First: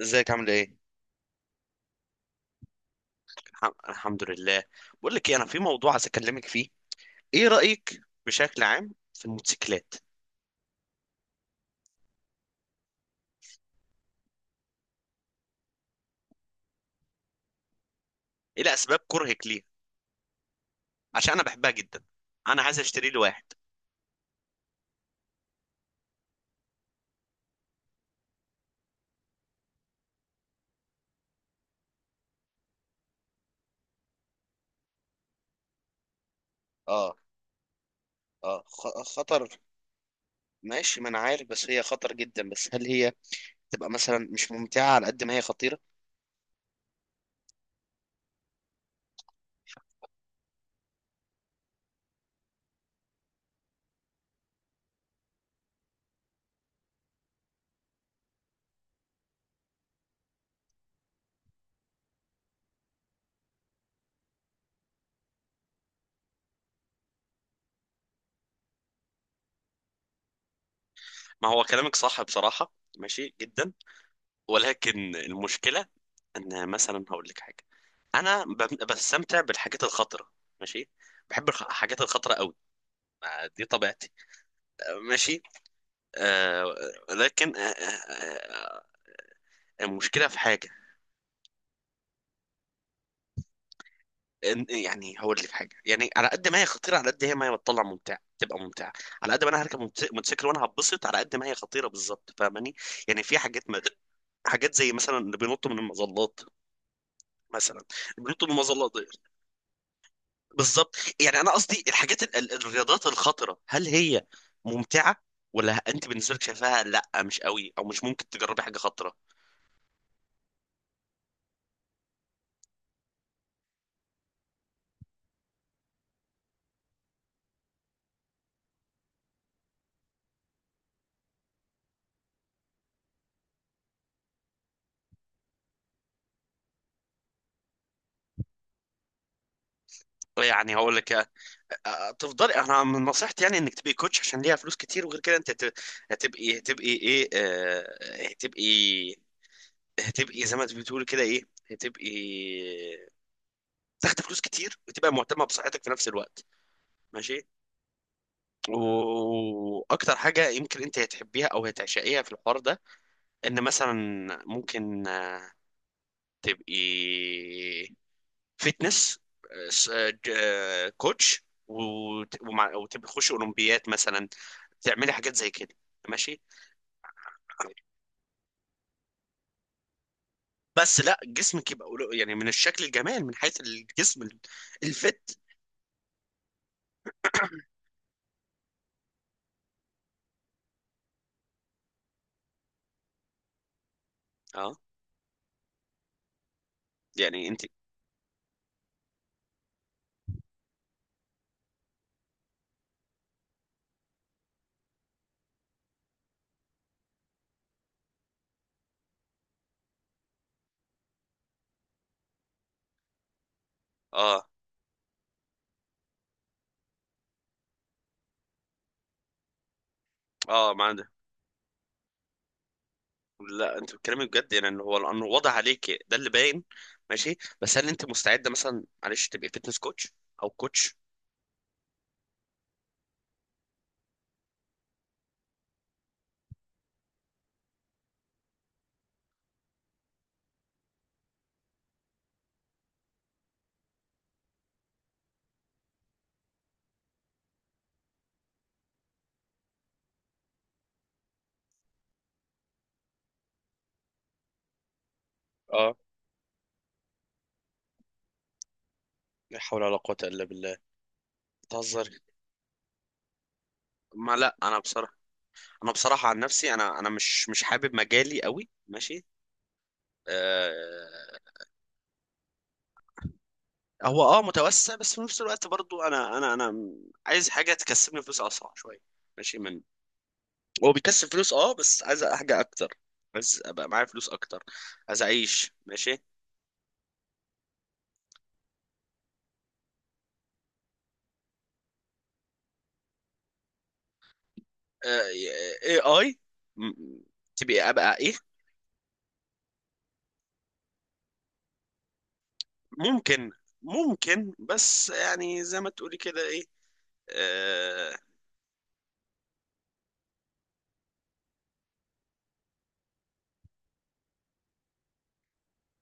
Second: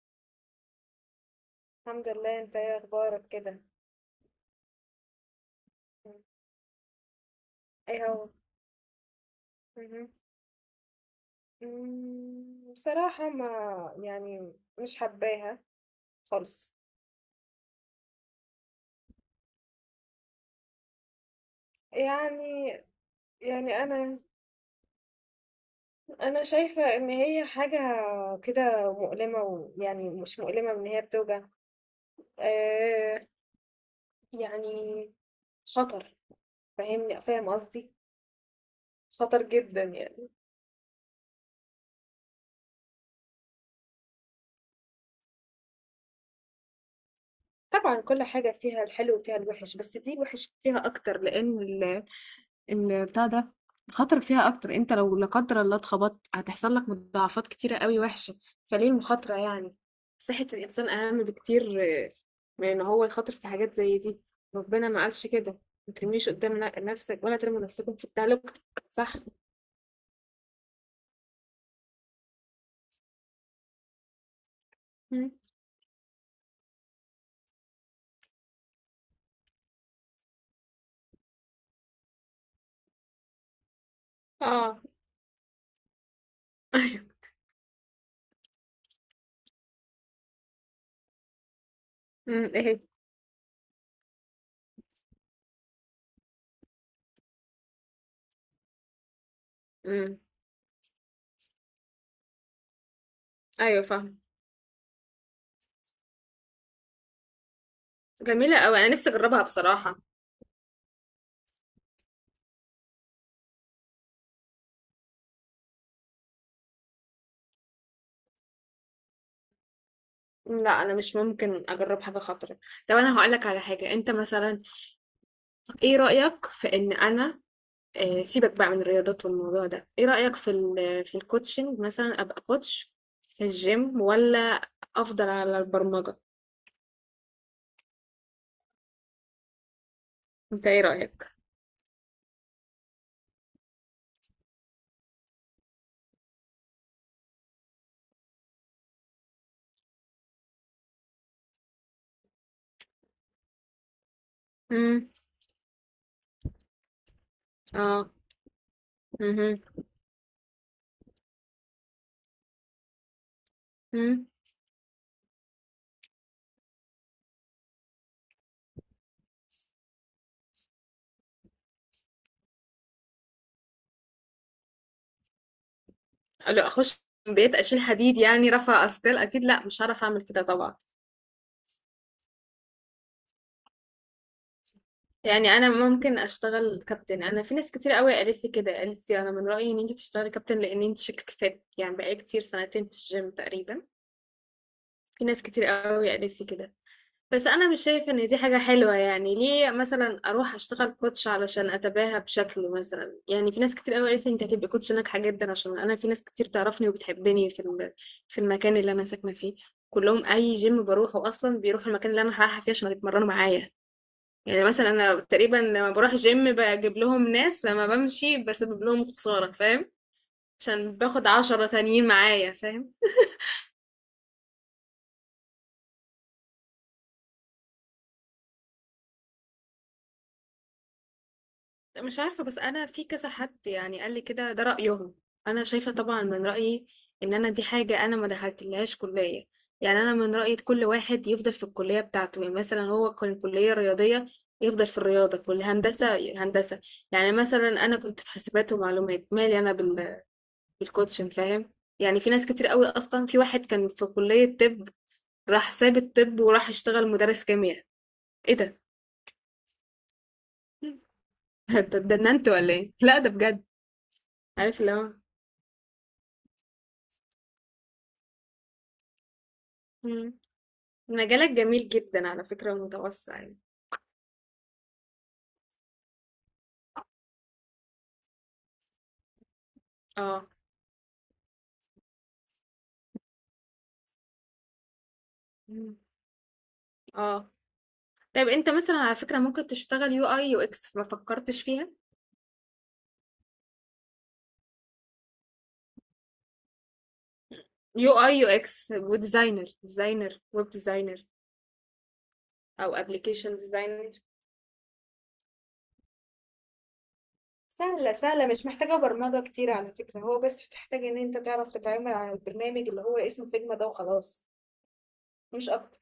ازيك عامل ايه؟ الحمد لله، انت ايه اخبارك كده؟ الحمد لله. بقول لك ايه، انا في موضوع عايز مم. اكلمك فيه. ايه رأيك ايه هو؟ بشكل عام في الموتوسيكلات؟ مهم. بصراحة ما يعني مش حباها خالص. ايه اسباب كرهك ليها؟ عشان انا بحبها جدا، انا يعني عايز اشتري لي واحد. يعني انا شايفة ان هي حاجة كده مؤلمة، ويعني مش مؤلمة ان هي بتوجع، آه يعني خطر. اه، فاهم قصدي؟ اه خطر. خطر جدا يعني. ماشي، ما انا عارف بس هي خطر جدا، بس هل هي تبقى مثلا مش ممتعة على قد ما هي خطيرة؟ طبعا كل حاجة فيها الحلو وفيها الوحش، بس دي الوحش فيها اكتر لان البتاع ده خاطرك فيها أكتر. أنت لو لا قدر الله اتخبطت، هتحصل لك مضاعفات كتيرة قوي وحشة. فليه المخاطرة يعني؟ صحة الإنسان أهم بكتير من إن هو يخاطر في حاجات زي دي. ربنا ما قالش كده. ما ترميش قدام نفسك، ولا ترموا نفسكم في التهلكة. صح. ما هو كلامك صح بصراحة، ماشي جدا، ولكن مم. المشكلة ان مثلا هقول لك حاجة، انا بستمتع بالحاجات الخطرة، ماشي، بحب الحاجات الخطرة قوي، دي طبيعتي. اه. ماشي، آه. ايوه. لكن آه، آه، آه، المشكله في حاجه، مم، ايه؟ يعني هقول لي في حاجه، يعني على قد ما هي خطيره على قد هي ما هي بتطلع ممتعه تبقى ممتعه. على قد ما انا هركب مم. موتوسيكل وانا هتبسط على قد ما هي خطيره بالظبط، فاهماني؟ يعني في حاجات، ما ايوه، فاهم. حاجات زي مثلا اللي بينطوا من المظلات مثلا، اللي بينطوا من جميلة أوي، أنا المظلات دي. نفسي أجربها بصراحة. بالظبط، يعني انا قصدي الحاجات الرياضات الخطره، هل هي ممتعه ولا انت بالنسبه لك شايفاها لا مش قوي او مش ممكن تجربي حاجه خطره؟ لا، أنا مش ممكن أجرب حاجة خطرة. طب أنا هقولك على حاجة. أنت مثلا، إيه رأيك في إن أنا سيبك بقى من الرياضات والموضوع ده. ايه رأيك في ال في الكوتشنج مثلا، ابقى كوتش في الجيم، ولا افضل على البرمجة؟ انت يعني ايه هقول لك آه، رأيك؟ آه، تفضلي، انا من نصيحتي يعني انك تبقي كوتش عشان ليها فلوس كتير، وغير كده انت هتبقي، ايه آه، هتبقي، هتبقي زي ما انت بتقول كده ايه، هتبقي تاخد فلوس كتير امم. وتبقى مهتمه بصحتك في نفس الوقت. ماشي. اه. امم. واكتر حاجه يمكن انت هتحبيها او هتعشقيها في الحوار ده، ان مثلا امم. ممكن آه، تبقي فتنس كوتش، وتخش اولمبيات مثلا، تعملي حاجات زي كده. ماشي. لو اخش بيت اشيل حديد، يعني رفع اثقال، اكيد لا، مش هعرف اعمل كده طبعا. بس لا، جسمك يبقى يعني من الشكل، الجمال من حيث الجسم الفت. يعني انا ممكن اشتغل كابتن. انا في ناس كتير قوي قالت لي كده، قالت لي انا من رأيي ان انت تشتغلي كابتن لان انت شكلك فات، يعني بقالي كتير سنتين في الجيم تقريبا. اه، في ناس كتير قوي قالت لي كده. بس يعني انت، انا مش شايفه ان دي حاجه حلوه. يعني ليه مثلا اروح اشتغل كوتش علشان اتباهى بشكل مثلا؟ يعني في ناس كتير قوي قالت لي انت هتبقي كوتش ناجحه جدا، عشان انا في ناس كتير تعرفني وبتحبني في في المكان اللي انا ساكنه فيه، كلهم اي جيم بروحه اصلا بيروحوا المكان اللي انا رايحه فيه عشان يتمرنوا معايا. اه، يعني مثلا انا تقريبا لما بروح جيم بجيب لهم ناس، لما بمشي بسبب لهم خساره، فاهم؟ اه ما عشان عندك. باخد 10 تانيين معايا، فاهم؟ لا انت بتتكلمي بجد، يعني ان هو لانه واضح عليك، ده اللي باين. ماشي، بس هل انت مستعده مثلا، معلش، تبقي فيتنس كوتش او كوتش؟ مش عارفة، بس أنا في كذا حد يعني قال لي كده، ده رأيهم. أنا شايفة طبعا، من رأيي إن أنا دي حاجة أنا ما دخلتلهاش كلية. يعني أنا من رأيي كل واحد يفضل في الكلية بتاعته. يعني مثلا هو كان كلية رياضية، يفضل في الرياضة. كل هندسة هندسة. يعني مثلا أنا كنت في حاسبات ومعلومات، مالي أنا بالكوتشن، فاهم؟ يعني في ناس كتير قوي. أصلا في واحد كان في كلية طب، راح اه. ساب الطب وراح اشتغل مدرس كيمياء. إيه ده؟ لا حول ولا قوة الا بالله، ده بتهزري؟ ده انت ولا إيه؟ لا ده بجد. ما لا، انا عارف اللي هو. بصراحة، انا بصراحه عن نفسي انا، مش حابب مجالي قوي، ماشي. مم. آه. مجالك جميل جدا على فكرة ومتوسع يعني. هو اه متوسع، بس في نفس الوقت برضو انا، عايز حاجه تكسبني فلوس اسرع شويه. ماشي. من، اه. هو بيكسب فلوس اه، بس عايز حاجه اكتر، عايز ابقى معايا فلوس اكتر، عايز اعيش مم. ماشي. اه. طيب انت مثلا على فكرة ممكن تشتغل UI UX، ما فكرتش فيها؟ آه، اي اي، تبقى ابقى يو ايه؟ اي يو اكس وديزاينر، ديزاينر، ويب ديزاينر او ممكن، ابلكيشن ديزاينر. ممكن، بس يعني زي ما تقولي كده ايه، سهلة آه. سهلة، مش محتاجة برمجة كتير على فكرة، هو بس محتاج ان انت تعرف تتعامل على البرنامج اللي هو اسمه فيجما ده، وخلاص، مش اكتر.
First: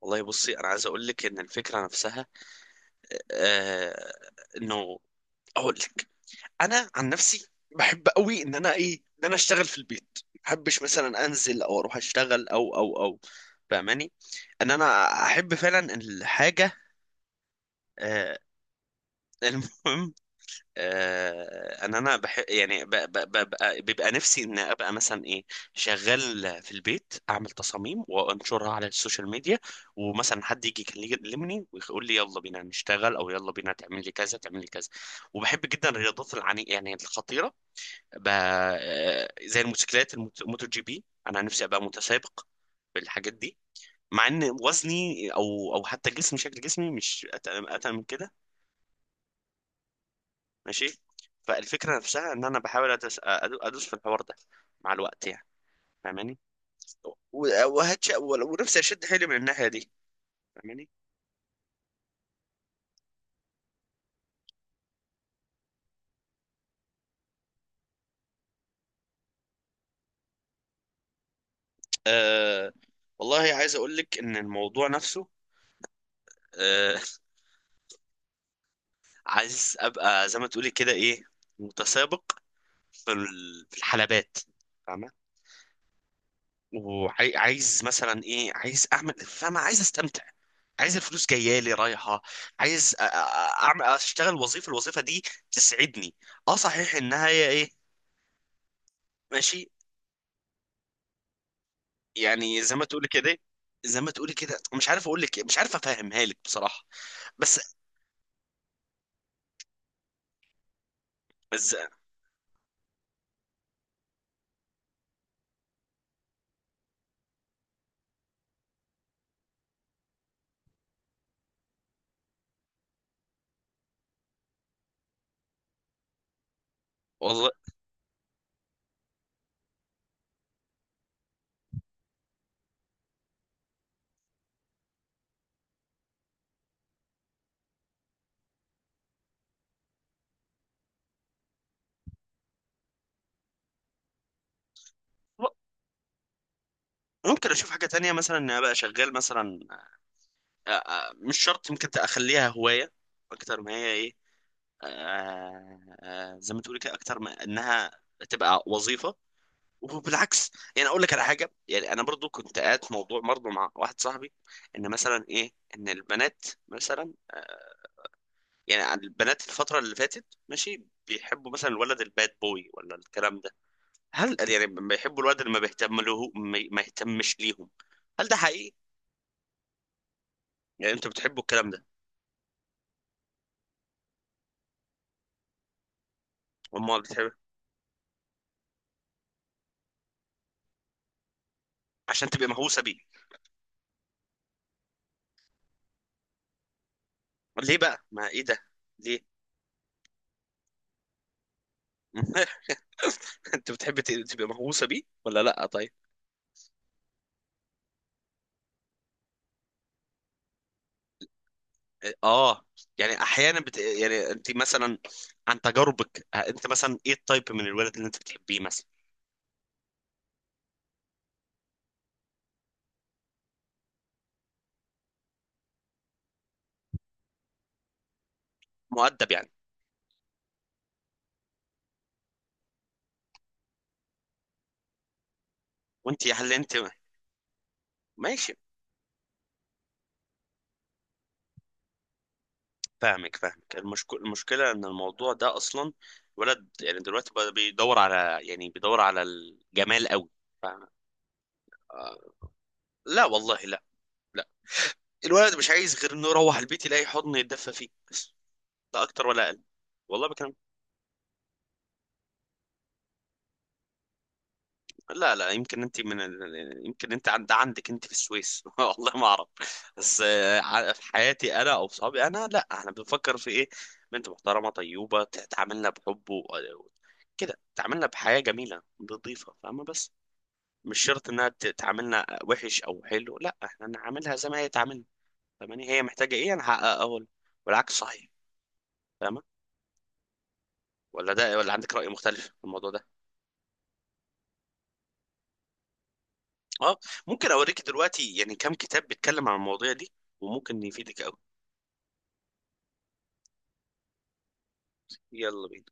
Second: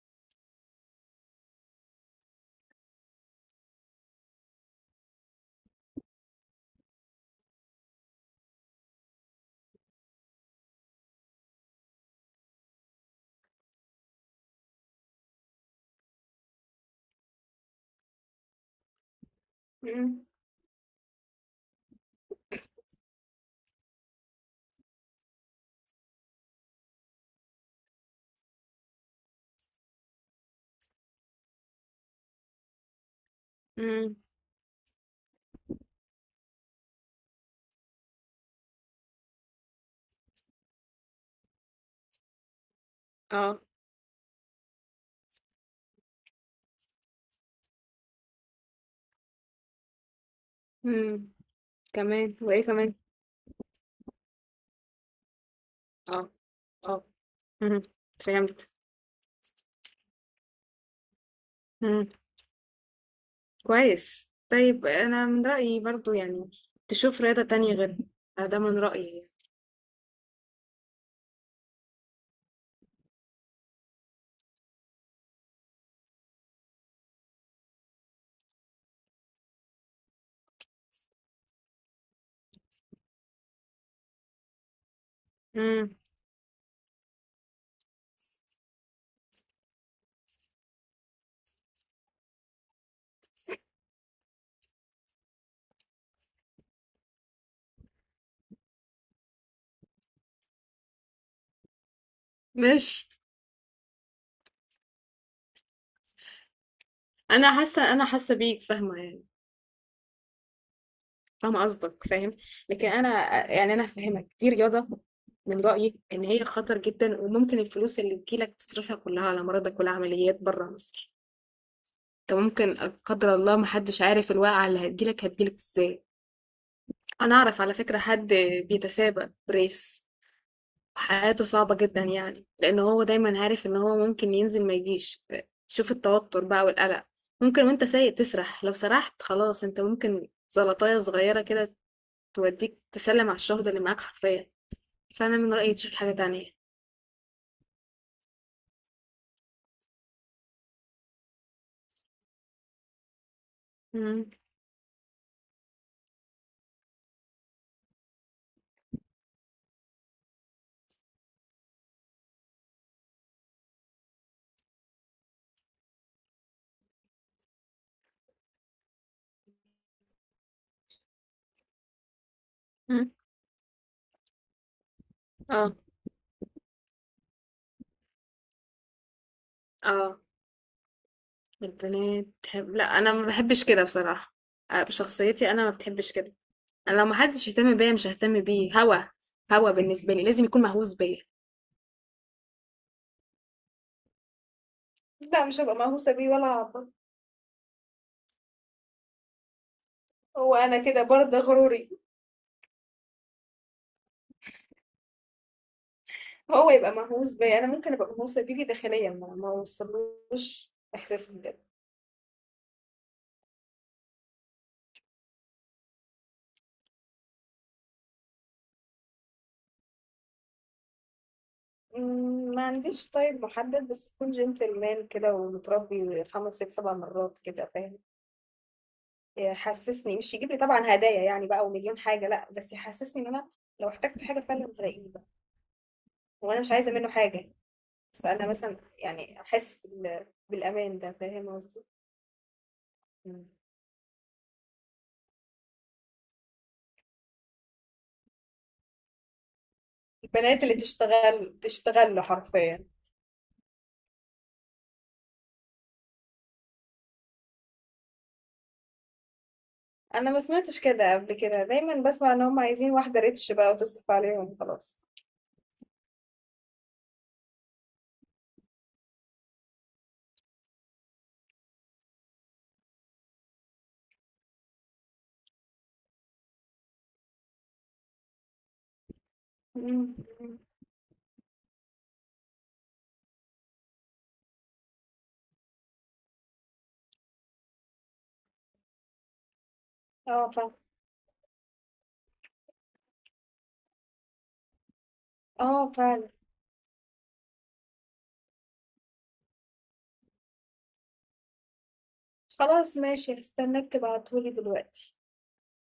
والله بصي، انا عايز اقول لك ان الفكره نفسها آه انه، اقول لك، انا عن نفسي بحب قوي ان انا ايه، ان انا اشتغل في البيت، ما بحبش مثلا انزل او اروح اشتغل او، فاهماني؟ ان انا احب فعلا الحاجه. آه، المهم، امم. آه، ان انا بحب، يعني ب بيبقى نفسي ان ابقى مثلا ايه، شغال في البيت اعمل تصاميم وانشرها على السوشيال ميديا، ومثلا حد يجي يكلمني ويقول لي يلا بينا نشتغل، او يلا بينا تعمل لي امم. كذا، تعمل لي كذا. وبحب جدا الرياضات، العني يعني الخطيره، ب... زي الموتوسيكلات، الموتو جي بي، انا نفسي ابقى متسابق بالحاجات دي، اه. مع ان وزني او حتى جسمي، شكل جسمي، مش اتقل، اتقل من كده، ماشي. امم. فالفكره نفسها كمان، ان انا وايه كمان؟ بحاول ادوس في الحوار ده مع الوقت يعني، اه. فاهماني؟ اه. امم. وهتش فهمت. ونفسي اشد حيلي من الناحيه دي، فاهماني؟ كويس. طيب انا من رأيي برضو، يعني تشوف رياضة تانية غيرها، ده من رأيي. أه، والله عايز اقول لك ان الموضوع نفسه، أه، عايز ابقى زي ما تقولي كده ايه، متسابق في في الحلبات، فاهمة؟ امم. وعايز مثلا ايه، عايز اعمل، فاهمة، عايز استمتع، عايز الفلوس جايه لي رايحه، عايز اعمل، اشتغل وظيفه، الوظيفه دي تسعدني، اه صحيح انها هي ايه، ماشي، يعني زي ما ماشي. تقولي كده، زي ما تقولي كده، مش عارف اقول لك إيه، مش عارف افهمها لك بصراحه. انا بس، حاسة انا حاسة بيك، فاهمة يعني، فاهمة بس قصدك، فاهم؟ لكن انا فاهمك، دي رياضة من رأيي ان هي خطر جدا، وممكن الفلوس اللي تجيلك تصرفها كلها على مرضك والعمليات بره مصر. انت ممكن لا قدر الله، محدش عارف الواقعة اللي هتجيلك ازاي. انا والله. اعرف على فكرة حد بيتسابق بريس، حياته صعبة جدا، يعني لأن هو دايما عارف إن هو ممكن ينزل ما يجيش. شوف التوتر بقى والقلق. ممكن وانت سايق تسرح، لو سرحت خلاص، انت ممكن زلطاية صغيرة كده توديك تسلم على الشهداء اللي معاك حرفيا. فأنا من رأيي تشوف حاجة تانية. ممكن اشوف حاجه تانية، مثلا ان أنا ابقى شغال مثلا، مش شرط، ممكن اخليها هوايه اكتر ما هي ايه، مم. آه، آه، زي ما تقولي كده، اكتر ما انها تبقى وظيفه. وبالعكس، يعني اقول لك على حاجه، يعني انا برضو كنت قاعد في موضوع برضو مع واحد صاحبي، ان مثلا ايه، ان البنات مثلا آه، يعني البنات الفتره اللي فاتت ماشي بيحبوا مثلا الولد الباد بوي ولا مم. الكلام ده؟ هل يعني بيحبوا الولد اللي ما اه. بيهتم له، ما يهتمش ليهم؟ هل ده حقيقي؟ اه. يعني انتوا بتحبوا الكلام ده، البنات تحب؟ لا، أنا ما بحبش كده بصراحة. بشخصيتي أنا ما بتحبش كده. أنا هم لو بتحبوا محدش يهتم بيا، مش ههتم بيه هوا. هوا بالنسبة لي لازم يكون مهووس بيا. عشان تبقى مهووسه بيه؟ لا، مش هبقى مهووسة بيه ولا هعبط. ليه بقى، ما ايه ده، ليه؟ هو أنا كده برضه غروري. انت بتحبي تبقى مهووسه بيه ولا لا؟ طيب. هو يبقى مهووس بيا، أنا ممكن أبقى مهووسة بيه داخليا، ما أوصلوش إحساسي بجد. اه، يعني احيانا بت... يعني انت مثلا عن تجاربك آه، انت مثلا ايه التايب من الولد اللي انت بتحبيه مثلا؟ ما عنديش طيب محدد، بس يكون جنتلمان كده ومتربي، 5 6 7 مرات كده، فاهم؟ مؤدب يعني. يحسسني، مش يجيب لي طبعا هدايا يعني بقى ومليون حاجة، لا، بس يحسسني إن أنا لو احتجت حاجة فعلا هلاقيه بقى. وانت هل وأنا انت، مش عايزة منه حاجة، بس أنا ماشي، مثلا يعني أحس بالأمان، ده فاهم قصدي؟ فاهمك، مم. المشك... المشكله ان الموضوع ده اصلا، الولد يعني دلوقتي بقى بيدور على، يعني بيدور على الجمال قوي، البنات اللي فاهم؟ تشتغل تشتغل آه. له حرفيا. لا والله، لا، لا، الولد مش عايز غير انه يروح البيت يلاقي حضن يتدفى فيه بس، لا اكتر ولا اقل. والله انا ما بكلم. سمعتش كده قبل كده، دايما بسمع ان هم عايزين واحده ريتش بقى وتصرف عليهم خلاص. لا لا، يمكن انت من ال... يمكن انت عند، انت في السويس، والله ما اعرف. بس آه، ع- في حياتي انا او صحابي انا، لا احنا بنفكر في ايه، بنت محترمه طيوبه تعاملنا بحب و... كده، تعاملنا بحياه جميله نظيفه، فاهمه؟ بس مم. مش شرط انها تعاملنا وحش او حلو، لا احنا نعاملها زي ما هي تعاملنا، فاهماني؟ هي محتاجه ايه انا هحققه اول، والعكس صحيح، فاهمه؟ اه فعلا. ولا ده، ولا عندك راي مختلف في الموضوع ده؟ اه فعلا. اه، ممكن اوريك دلوقتي يعني كام كتاب بيتكلم عن المواضيع دي وممكن يفيدك. خلاص ماشي، هستناك تبعتهولي دلوقتي. يلا بينا.